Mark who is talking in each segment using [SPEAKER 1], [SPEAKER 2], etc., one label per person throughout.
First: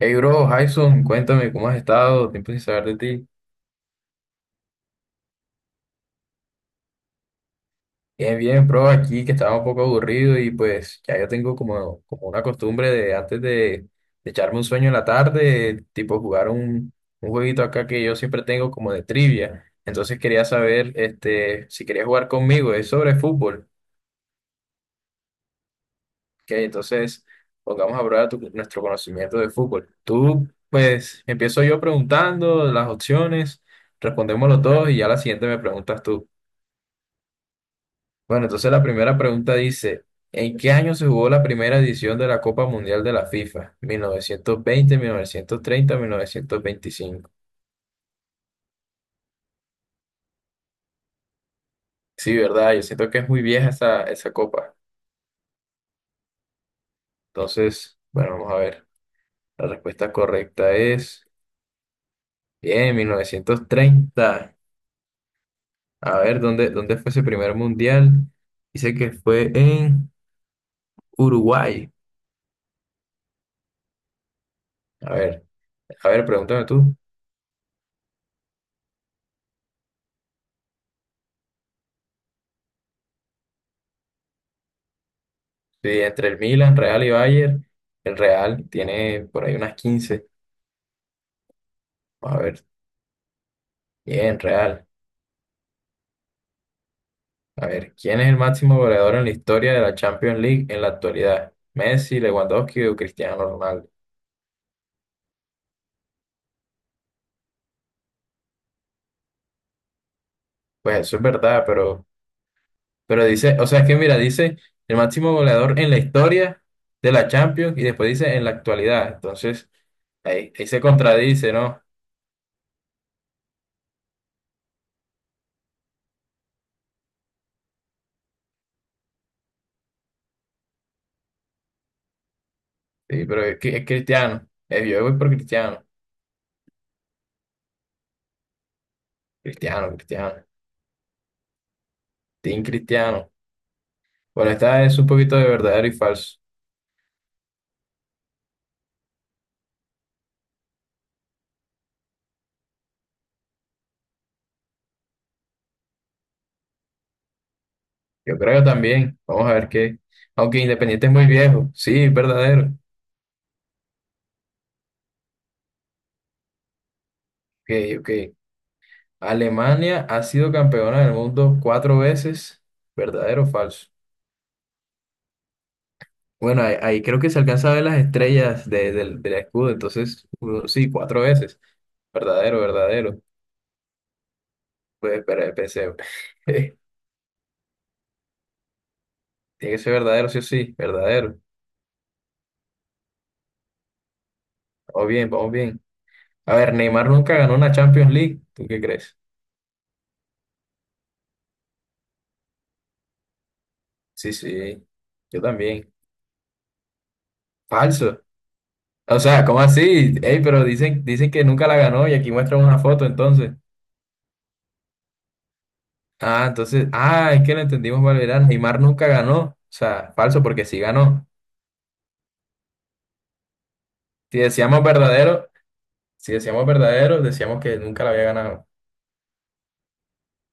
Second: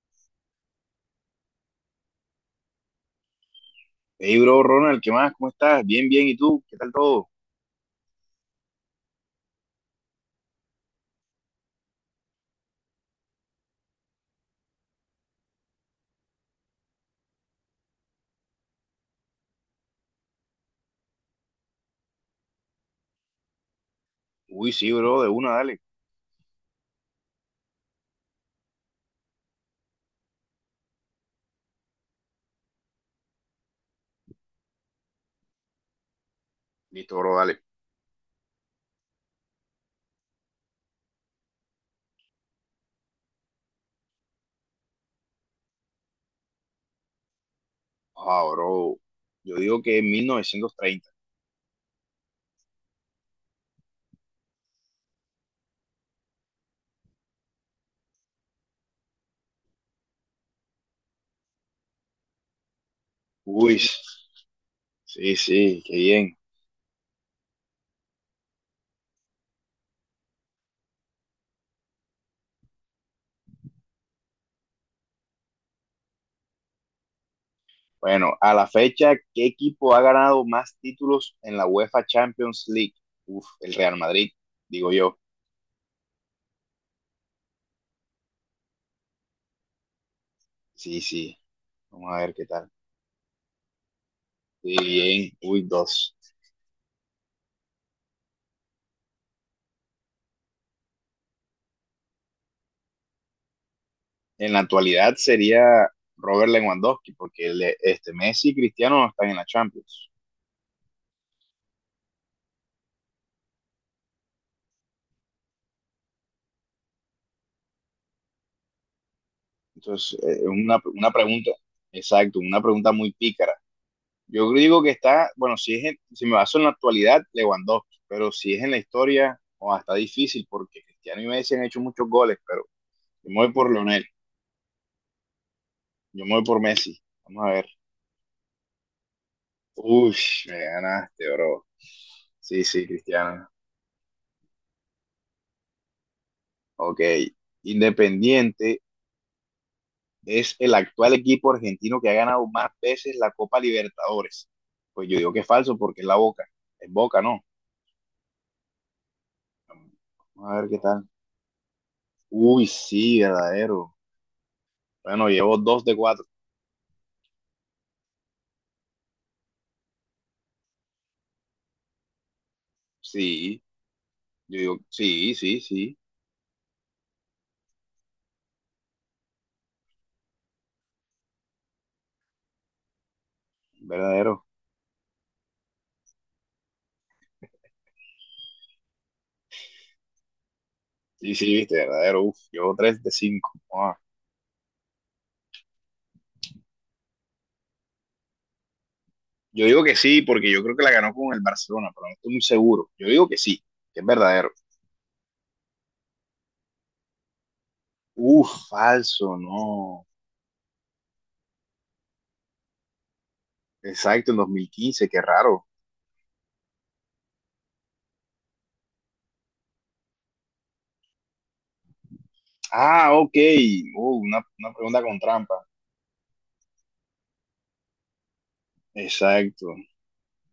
[SPEAKER 1] Hey bro, Jason, cuéntame cómo has estado, tiempo sin saber de ti.
[SPEAKER 2] Hey, bro, Ronald, ¿qué más? ¿Cómo estás? Bien, bien. ¿Y tú? ¿Qué tal todo?
[SPEAKER 1] Bien, bien, bro, aquí que estaba un poco aburrido y pues ya yo tengo como una costumbre de antes de echarme un sueño en la tarde, tipo jugar un jueguito acá que yo siempre tengo como de trivia. Entonces quería saber si querías jugar conmigo, es sobre fútbol,
[SPEAKER 2] Uy, sí, bro, de una, dale.
[SPEAKER 1] ¿ok? Entonces pongamos a prueba nuestro conocimiento de fútbol. Tú, pues empiezo yo preguntando las opciones, respondemos los dos y ya la siguiente me preguntas tú.
[SPEAKER 2] Listo, bro, dale.
[SPEAKER 1] Bueno, entonces la primera pregunta dice, ¿en qué año se jugó la primera edición de la Copa Mundial de la FIFA? Mil novecientos veinte, mil novecientos treinta, mil novecientos veinticinco.
[SPEAKER 2] Ah, bro, yo digo que en 1930.
[SPEAKER 1] Sí, ¿verdad? Yo siento que es muy vieja esa copa. Entonces, bueno, vamos a ver. La respuesta correcta es, bien, mil novecientos
[SPEAKER 2] Uy,
[SPEAKER 1] treinta
[SPEAKER 2] sí, sí, qué
[SPEAKER 1] A
[SPEAKER 2] bien.
[SPEAKER 1] ver, ¿dónde fue ese primer mundial? Dice que fue en Uruguay. A ver, a ver, pregúntame tú.
[SPEAKER 2] Bueno, a la fecha, ¿qué equipo ha ganado más títulos en la UEFA Champions League? Uf, el Real Madrid, digo yo.
[SPEAKER 1] Sí, entre el Milan, Real y Bayern, el Real tiene por ahí unas quince.
[SPEAKER 2] Sí, sí. Vamos a ver
[SPEAKER 1] A
[SPEAKER 2] qué
[SPEAKER 1] ver,
[SPEAKER 2] tal.
[SPEAKER 1] bien,
[SPEAKER 2] Sí,
[SPEAKER 1] real.
[SPEAKER 2] bien. Uy, dos.
[SPEAKER 1] A ver, ¿quién es el máximo goleador en la historia de la Champions League en la actualidad? ¿Messi, Lewandowski o Cristiano Ronaldo?
[SPEAKER 2] En la actualidad sería Robert Lewandowski, porque este Messi y Cristiano no están en la Champions.
[SPEAKER 1] Pues eso es verdad, pero dice, o sea, es que mira, dice el máximo goleador en la historia de la Champions y después dice en la actualidad. Entonces,
[SPEAKER 2] Entonces, es
[SPEAKER 1] ahí
[SPEAKER 2] una,
[SPEAKER 1] se
[SPEAKER 2] una pregunta,
[SPEAKER 1] contradice, ¿no?
[SPEAKER 2] exacto, una pregunta muy pícara. Yo digo que está, bueno, si me baso en la actualidad, Lewandowski, pero si es en la historia, o está difícil porque Cristiano y Messi han hecho muchos goles, pero
[SPEAKER 1] Sí,
[SPEAKER 2] yo
[SPEAKER 1] pero
[SPEAKER 2] me voy por
[SPEAKER 1] es
[SPEAKER 2] Lionel,
[SPEAKER 1] Cristiano. Yo voy por Cristiano.
[SPEAKER 2] yo me voy por Messi. Vamos a ver.
[SPEAKER 1] Cristiano,
[SPEAKER 2] Uy,
[SPEAKER 1] Cristiano.
[SPEAKER 2] me ganaste, bro. Sí,
[SPEAKER 1] Team
[SPEAKER 2] sí,
[SPEAKER 1] Cristiano.
[SPEAKER 2] Cristiano.
[SPEAKER 1] Bueno, esta es un poquito de verdadero y falso.
[SPEAKER 2] Ok. Independiente es el actual equipo argentino que ha ganado más veces la Copa Libertadores. Pues yo digo que es falso porque es la Boca. Es Boca, ¿no?
[SPEAKER 1] Yo creo que también. Vamos a ver qué.
[SPEAKER 2] Vamos
[SPEAKER 1] Aunque
[SPEAKER 2] a ver qué
[SPEAKER 1] Independiente
[SPEAKER 2] tal.
[SPEAKER 1] es muy viejo. Sí, es
[SPEAKER 2] Uy,
[SPEAKER 1] verdadero.
[SPEAKER 2] sí, verdadero. Bueno, llevo dos de cuatro.
[SPEAKER 1] Ok, ok. Alemania ha sido campeona del mundo cuatro veces. ¿Verdadero o
[SPEAKER 2] Sí,
[SPEAKER 1] falso?
[SPEAKER 2] yo digo, sí, sí, sí,
[SPEAKER 1] Bueno, ahí creo que se alcanza a ver las estrellas del escudo. Entonces, sí, cuatro veces. Verdadero, verdadero.
[SPEAKER 2] verdadero.
[SPEAKER 1] Pues, espera, pensé. Tiene que ser verdadero, sí o sí.
[SPEAKER 2] Sí,
[SPEAKER 1] Verdadero.
[SPEAKER 2] sí, viste, verdadero. Uf, llevo tres de cinco. Ah,
[SPEAKER 1] Vamos bien, vamos bien. A ver, Neymar nunca ganó una Champions League. ¿Tú qué crees?
[SPEAKER 2] yo digo que sí, porque yo creo que la ganó con el Barcelona, pero no estoy muy seguro. Yo digo que sí, que es
[SPEAKER 1] Sí,
[SPEAKER 2] verdadero.
[SPEAKER 1] sí. Yo también. Falso.
[SPEAKER 2] Uf,
[SPEAKER 1] O
[SPEAKER 2] falso,
[SPEAKER 1] sea, ¿cómo
[SPEAKER 2] no.
[SPEAKER 1] así? Ey, pero dicen que nunca la ganó y aquí muestran una foto, entonces.
[SPEAKER 2] Exacto, en 2015, qué raro.
[SPEAKER 1] Ah, entonces, ah, es que lo entendimos mal, verá, Neymar nunca ganó. O sea, falso, porque sí ganó.
[SPEAKER 2] Ah, ok.
[SPEAKER 1] Si
[SPEAKER 2] Una
[SPEAKER 1] decíamos
[SPEAKER 2] pregunta con
[SPEAKER 1] verdadero,
[SPEAKER 2] trampa.
[SPEAKER 1] si decíamos verdadero, decíamos que nunca la había ganado.
[SPEAKER 2] Exacto.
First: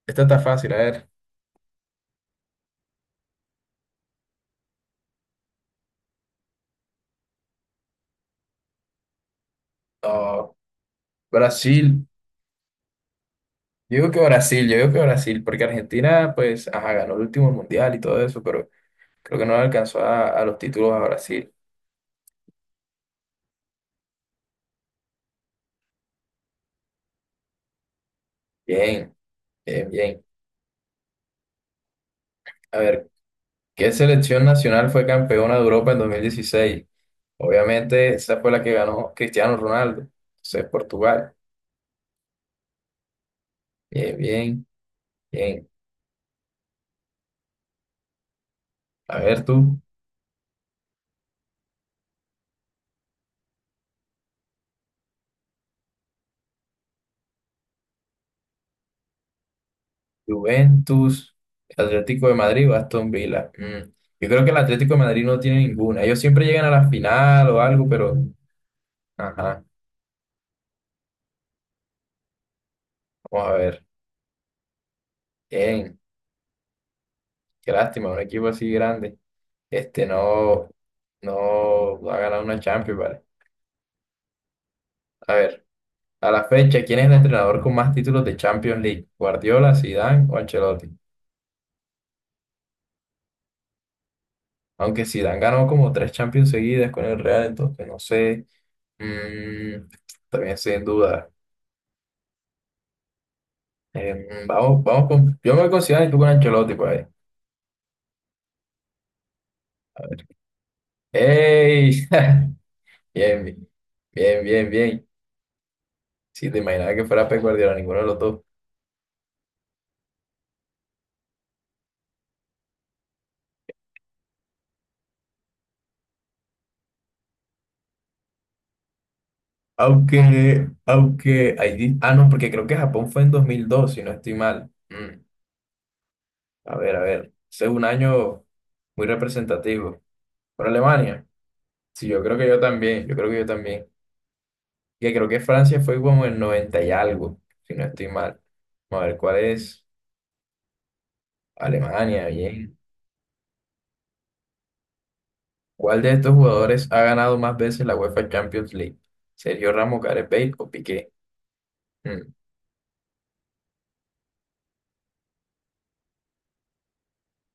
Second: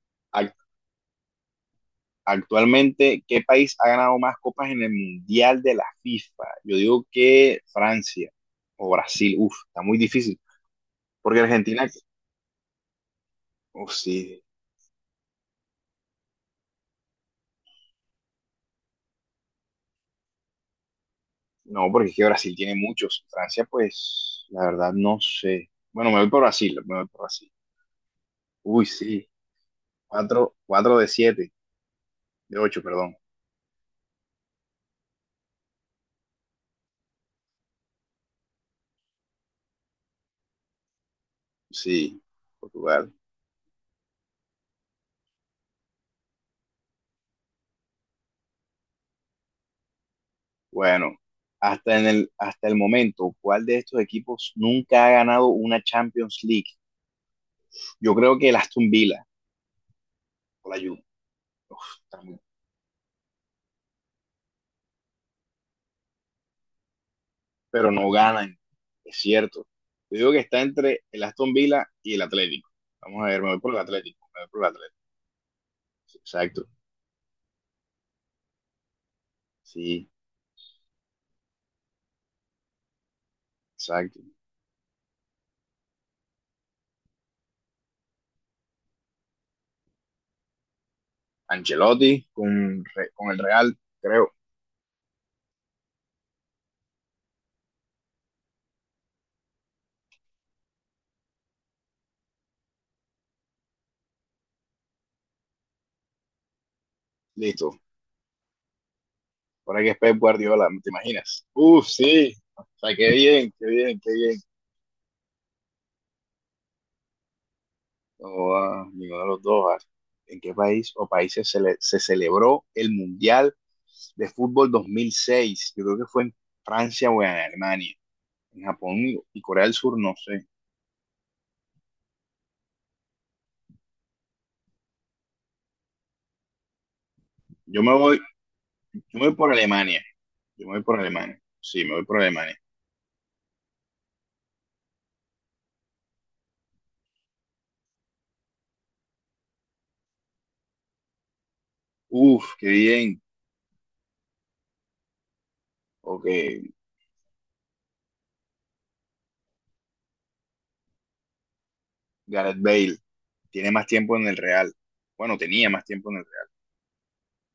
[SPEAKER 1] Esta está fácil, a ver.
[SPEAKER 2] Actualmente, ¿qué país ha ganado más copas en el Mundial de la FIFA? Yo digo que Francia o Brasil. Uf, está muy difícil.
[SPEAKER 1] Ah,
[SPEAKER 2] Porque Argentina,
[SPEAKER 1] Brasil.
[SPEAKER 2] uf,
[SPEAKER 1] Yo digo que
[SPEAKER 2] sí,
[SPEAKER 1] Brasil, yo digo que Brasil, porque Argentina, pues, ajá, ganó el último mundial y todo eso, pero creo que no le alcanzó a los títulos a Brasil.
[SPEAKER 2] no, porque es que Brasil tiene muchos. Francia, pues, la verdad, no sé. Bueno, me voy por Brasil, me voy por Brasil. Uy,
[SPEAKER 1] Bien,
[SPEAKER 2] sí.
[SPEAKER 1] bien, bien.
[SPEAKER 2] Cuatro, cuatro de siete, de
[SPEAKER 1] A
[SPEAKER 2] ocho,
[SPEAKER 1] ver.
[SPEAKER 2] perdón.
[SPEAKER 1] ¿Qué selección nacional fue campeona de Europa en 2016? Obviamente, esa fue la que ganó Cristiano Ronaldo. Entonces, Portugal.
[SPEAKER 2] Sí, Portugal.
[SPEAKER 1] Bien, bien, bien. A ver tú,
[SPEAKER 2] Bueno, hasta el momento, ¿cuál de estos equipos nunca ha ganado una Champions League? Yo creo que el Aston Villa o la Juve.
[SPEAKER 1] Juventus,
[SPEAKER 2] Uf,
[SPEAKER 1] Atlético de Madrid o Aston Villa. Mm, yo creo que el Atlético de Madrid no tiene ninguna. Ellos siempre llegan a la final o algo,
[SPEAKER 2] pero no
[SPEAKER 1] pero...
[SPEAKER 2] ganan, es
[SPEAKER 1] Ajá,
[SPEAKER 2] cierto. Yo digo que está entre el Aston Villa y el Atlético. Vamos a ver, me
[SPEAKER 1] vamos a
[SPEAKER 2] voy por el
[SPEAKER 1] ver.
[SPEAKER 2] Atlético, me voy por el Atlético.
[SPEAKER 1] Bien,
[SPEAKER 2] Sí, exacto,
[SPEAKER 1] qué lástima, un equipo así grande. Este
[SPEAKER 2] sí,
[SPEAKER 1] no ha ganado una Champions, ¿vale?
[SPEAKER 2] exacto.
[SPEAKER 1] A ver. A la fecha, ¿quién es el entrenador con más títulos de Champions League? ¿Guardiola, Zidane o Ancelotti?
[SPEAKER 2] Ancelotti con el Real, creo.
[SPEAKER 1] Aunque Zidane ganó como tres Champions seguidas con el Real, entonces no sé. Mm, también sin duda. Vamos con. Yo me considero y tú con Ancelotti, pues.
[SPEAKER 2] Listo. Ahora que es Pep Guardiola, ¿te imaginas? Uf,
[SPEAKER 1] ¡Ey!
[SPEAKER 2] sí. O sea, qué
[SPEAKER 1] Bien,
[SPEAKER 2] bien, qué bien, qué bien.
[SPEAKER 1] bien, bien, bien, bien. Si te imaginaba que fuera Pep Guardiola, ninguno de los dos.
[SPEAKER 2] No, ah, ninguno de los dos. Ah. ¿En qué país o países se celebró el Mundial de Fútbol 2006? Yo creo que fue en Francia o en Alemania. En Japón y Corea del Sur, no sé.
[SPEAKER 1] No, porque creo que Japón fue en 2002, si no estoy mal. Mm. A ver. Ese es
[SPEAKER 2] Yo
[SPEAKER 1] un
[SPEAKER 2] me voy,
[SPEAKER 1] año
[SPEAKER 2] yo
[SPEAKER 1] muy
[SPEAKER 2] me voy por
[SPEAKER 1] representativo.
[SPEAKER 2] Alemania. Yo
[SPEAKER 1] ¿Por
[SPEAKER 2] me voy por
[SPEAKER 1] Alemania?
[SPEAKER 2] Alemania. Sí, me voy
[SPEAKER 1] Sí,
[SPEAKER 2] por
[SPEAKER 1] yo creo que
[SPEAKER 2] Alemania.
[SPEAKER 1] yo también. Yo creo que yo también. Que creo que Francia fue como el 90 y algo, si no estoy mal. Vamos a ver, ¿cuál es? Alemania,
[SPEAKER 2] Uf, qué
[SPEAKER 1] bien.
[SPEAKER 2] bien.
[SPEAKER 1] ¿Cuál de
[SPEAKER 2] Ok,
[SPEAKER 1] estos jugadores ha ganado más veces la UEFA Champions League? ¿Sergio Ramos, Gareth Bale o Piqué? Mm,
[SPEAKER 2] Gareth Bale tiene más tiempo en el Real. Bueno, tenía más tiempo en el Real.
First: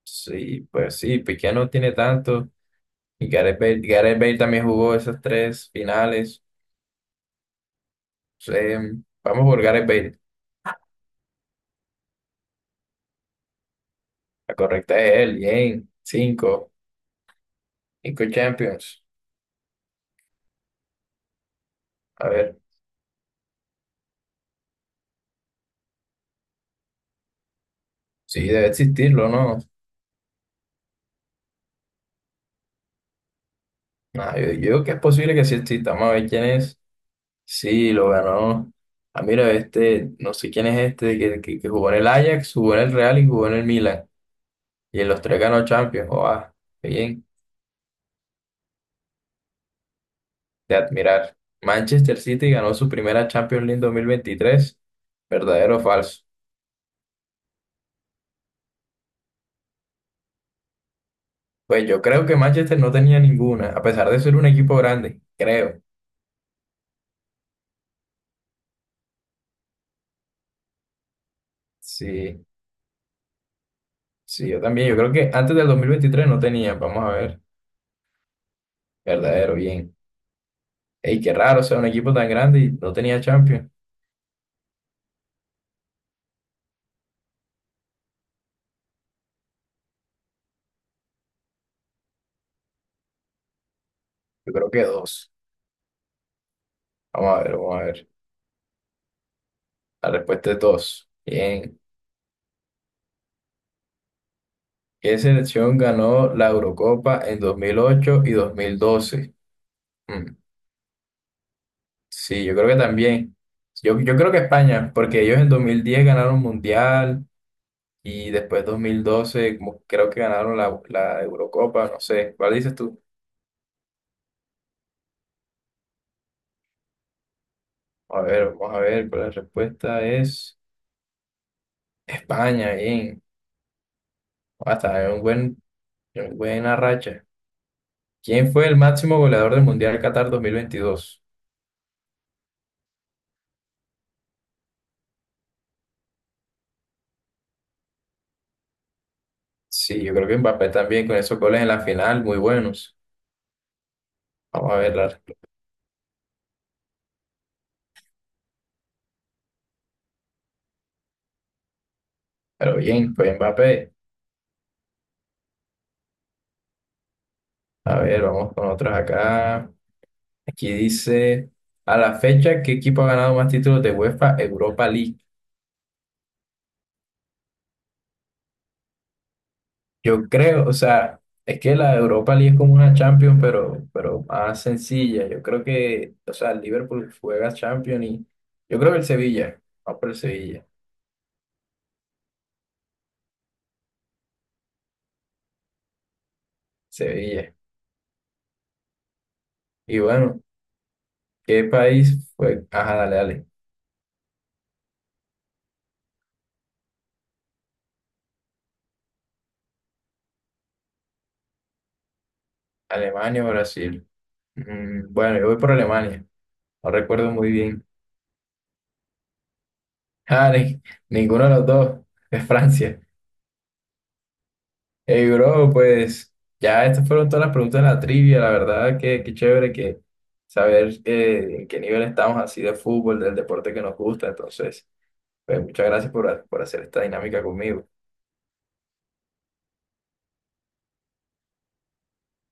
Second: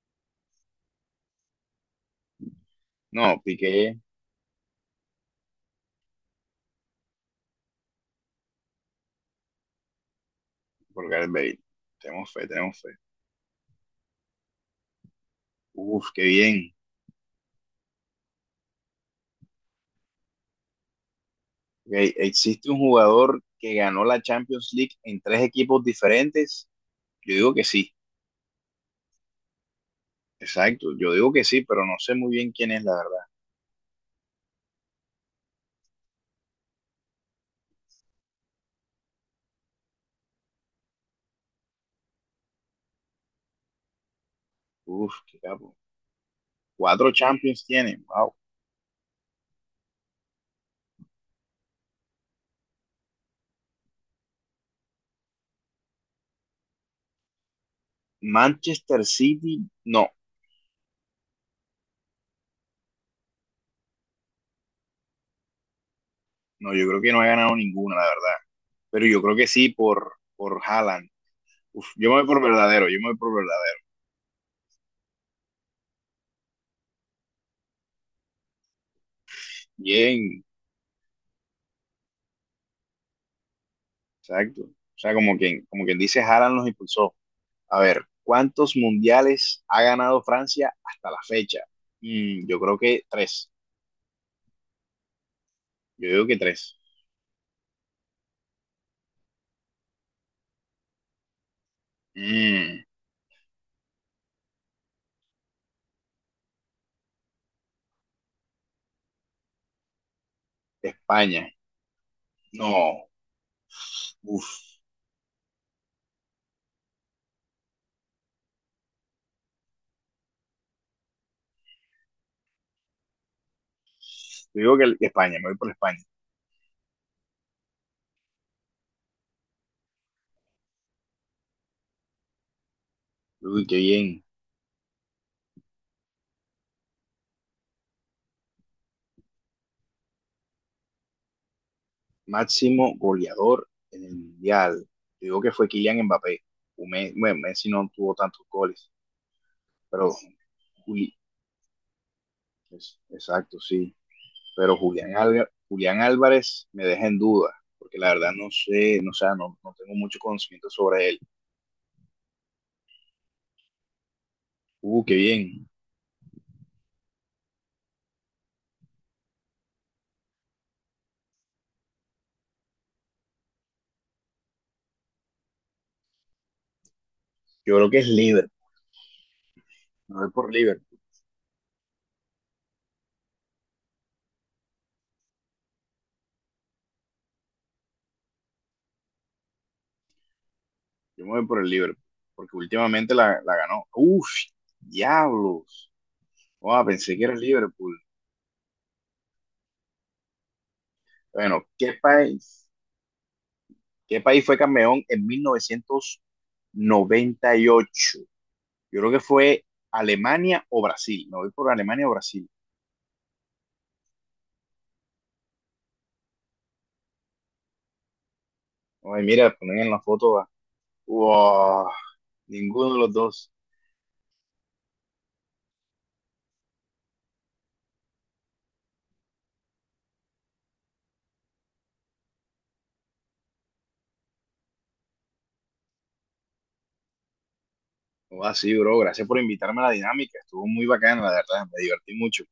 [SPEAKER 1] sí, pues sí, Piqué no tiene tanto. Y
[SPEAKER 2] No,
[SPEAKER 1] Gareth Bale,
[SPEAKER 2] Piqué
[SPEAKER 1] Gareth Bale también jugó esas tres finales. Sí, vamos por Gareth Bale.
[SPEAKER 2] por Gareth Bale. Tenemos fe, tenemos fe.
[SPEAKER 1] La correcta es él, bien.
[SPEAKER 2] Uf, qué bien.
[SPEAKER 1] Cinco. Cinco Champions.
[SPEAKER 2] Ok,
[SPEAKER 1] A ver,
[SPEAKER 2] ¿existe un jugador que ganó la Champions League en tres equipos diferentes? Yo digo que sí.
[SPEAKER 1] sí, debe existirlo, ¿no?
[SPEAKER 2] Exacto, yo digo que sí, pero no sé muy bien quién es la verdad.
[SPEAKER 1] Nah, yo digo que es posible que sí exista. Vamos a ver quién es. Sí, lo ganó. Ah, mira, este, no sé quién es este, que jugó en el Ajax, jugó en el Real y jugó en el Milan. Y en
[SPEAKER 2] Uf,
[SPEAKER 1] los
[SPEAKER 2] qué
[SPEAKER 1] tres ganó
[SPEAKER 2] capo.
[SPEAKER 1] Champions. Oh, ah, qué
[SPEAKER 2] Cuatro
[SPEAKER 1] bien,
[SPEAKER 2] Champions tiene. Wow.
[SPEAKER 1] de admirar. Manchester City ganó su primera Champions League 2023. ¿Verdadero o falso?
[SPEAKER 2] Manchester City, no,
[SPEAKER 1] Pues yo creo que Manchester no tenía ninguna, a pesar de ser un equipo grande, creo.
[SPEAKER 2] no, yo creo que no ha ganado ninguna, la verdad. Pero yo creo que sí por Haaland. Uf, yo me voy por
[SPEAKER 1] Sí.
[SPEAKER 2] verdadero, yo me voy por verdadero.
[SPEAKER 1] Sí, yo también. Yo creo que antes del 2023 no tenía, vamos a ver, verdadero, bien.
[SPEAKER 2] Bien,
[SPEAKER 1] Ey, qué raro, o sea, un equipo tan grande y no tenía Champions.
[SPEAKER 2] exacto. O sea, como quien dice, Haaland los impulsó. A ver, ¿cuántos mundiales ha ganado Francia hasta la fecha? Yo creo que tres.
[SPEAKER 1] Yo creo que dos.
[SPEAKER 2] Yo digo que tres.
[SPEAKER 1] Vamos a ver. La respuesta es dos. Bien.
[SPEAKER 2] Mm,
[SPEAKER 1] ¿Qué selección ganó la Eurocopa en 2008 y 2012? Mm,
[SPEAKER 2] España,
[SPEAKER 1] sí, yo creo que
[SPEAKER 2] no.
[SPEAKER 1] también. Yo creo que
[SPEAKER 2] Uf,
[SPEAKER 1] España, porque ellos en 2010 ganaron Mundial y después 2012 como creo que ganaron la Eurocopa, no sé. ¿Cuál dices tú?
[SPEAKER 2] yo digo que España, me voy por España.
[SPEAKER 1] A ver, vamos a ver, pero la respuesta es... España, bien.
[SPEAKER 2] Uy, qué bien.
[SPEAKER 1] Hasta en un buen, en buena racha. ¿Quién fue el máximo goleador del Mundial Qatar 2022?
[SPEAKER 2] Máximo goleador en el Mundial. Yo digo que fue Kylian Mbappé. Messi, bueno, Messi no tuvo tantos goles,
[SPEAKER 1] Sí,
[SPEAKER 2] pero
[SPEAKER 1] yo creo que Mbappé también
[SPEAKER 2] Juli,
[SPEAKER 1] con esos goles en la final, muy buenos.
[SPEAKER 2] es, exacto, sí.
[SPEAKER 1] Vamos
[SPEAKER 2] Pero
[SPEAKER 1] a ver,
[SPEAKER 2] Julián Álvarez me deja en duda, porque la verdad no sé, no, o sea, no, no tengo mucho conocimiento sobre él.
[SPEAKER 1] pero bien, fue Mbappé.
[SPEAKER 2] Qué bien.
[SPEAKER 1] A ver, vamos con otros acá. Aquí dice, a la fecha, ¿qué equipo ha ganado más títulos de UEFA Europa League?
[SPEAKER 2] Yo creo que es Liverpool. Me
[SPEAKER 1] Yo
[SPEAKER 2] voy por
[SPEAKER 1] creo, o
[SPEAKER 2] Liverpool.
[SPEAKER 1] sea, es que la Europa League es como una Champions, pero más sencilla. Yo creo que, o sea, el Liverpool juega Champions y yo creo que el Sevilla, vamos por el Sevilla,
[SPEAKER 2] Yo me voy por el Liverpool, porque últimamente la ganó. Uf, diablos. Oh, pensé que era el
[SPEAKER 1] Sevilla.
[SPEAKER 2] Liverpool.
[SPEAKER 1] Y bueno,
[SPEAKER 2] Bueno,
[SPEAKER 1] ¿qué país fue? Ajá, dale, dale.
[SPEAKER 2] ¿Qué país fue campeón en 1998? Yo creo que fue Alemania o Brasil. Me voy por Alemania o Brasil.
[SPEAKER 1] Alemania o Brasil. Mm, bueno, yo voy por Alemania, no recuerdo muy bien.
[SPEAKER 2] Ay, mira, ponen en la foto. Ah.
[SPEAKER 1] Ah, ninguno de los
[SPEAKER 2] Wow,
[SPEAKER 1] dos, es
[SPEAKER 2] ninguno de
[SPEAKER 1] Francia.
[SPEAKER 2] los dos.
[SPEAKER 1] Hey, bro, pues ya estas fueron todas las preguntas de la trivia, la verdad que qué chévere que saber en qué nivel estamos así de fútbol, del deporte que nos gusta, entonces, pues muchas gracias por, por hacer esta dinámica conmigo.
[SPEAKER 2] Así, bro. Gracias por invitarme a la dinámica. Estuvo muy bacana, la verdad. Me divertí mucho.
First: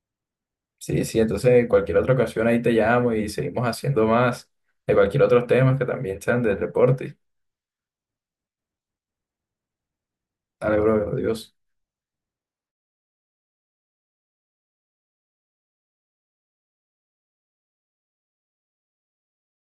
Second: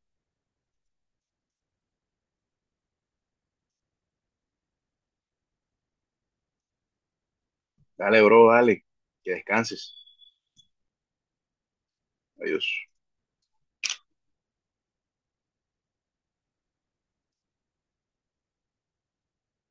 [SPEAKER 1] Sí, sí, entonces en cualquier otra ocasión ahí te llamo y seguimos haciendo más de cualquier otro tema que también sean del deporte.
[SPEAKER 2] Dale, bro, dale. Que descanses.
[SPEAKER 1] Dale, bro, adiós.
[SPEAKER 2] Adiós.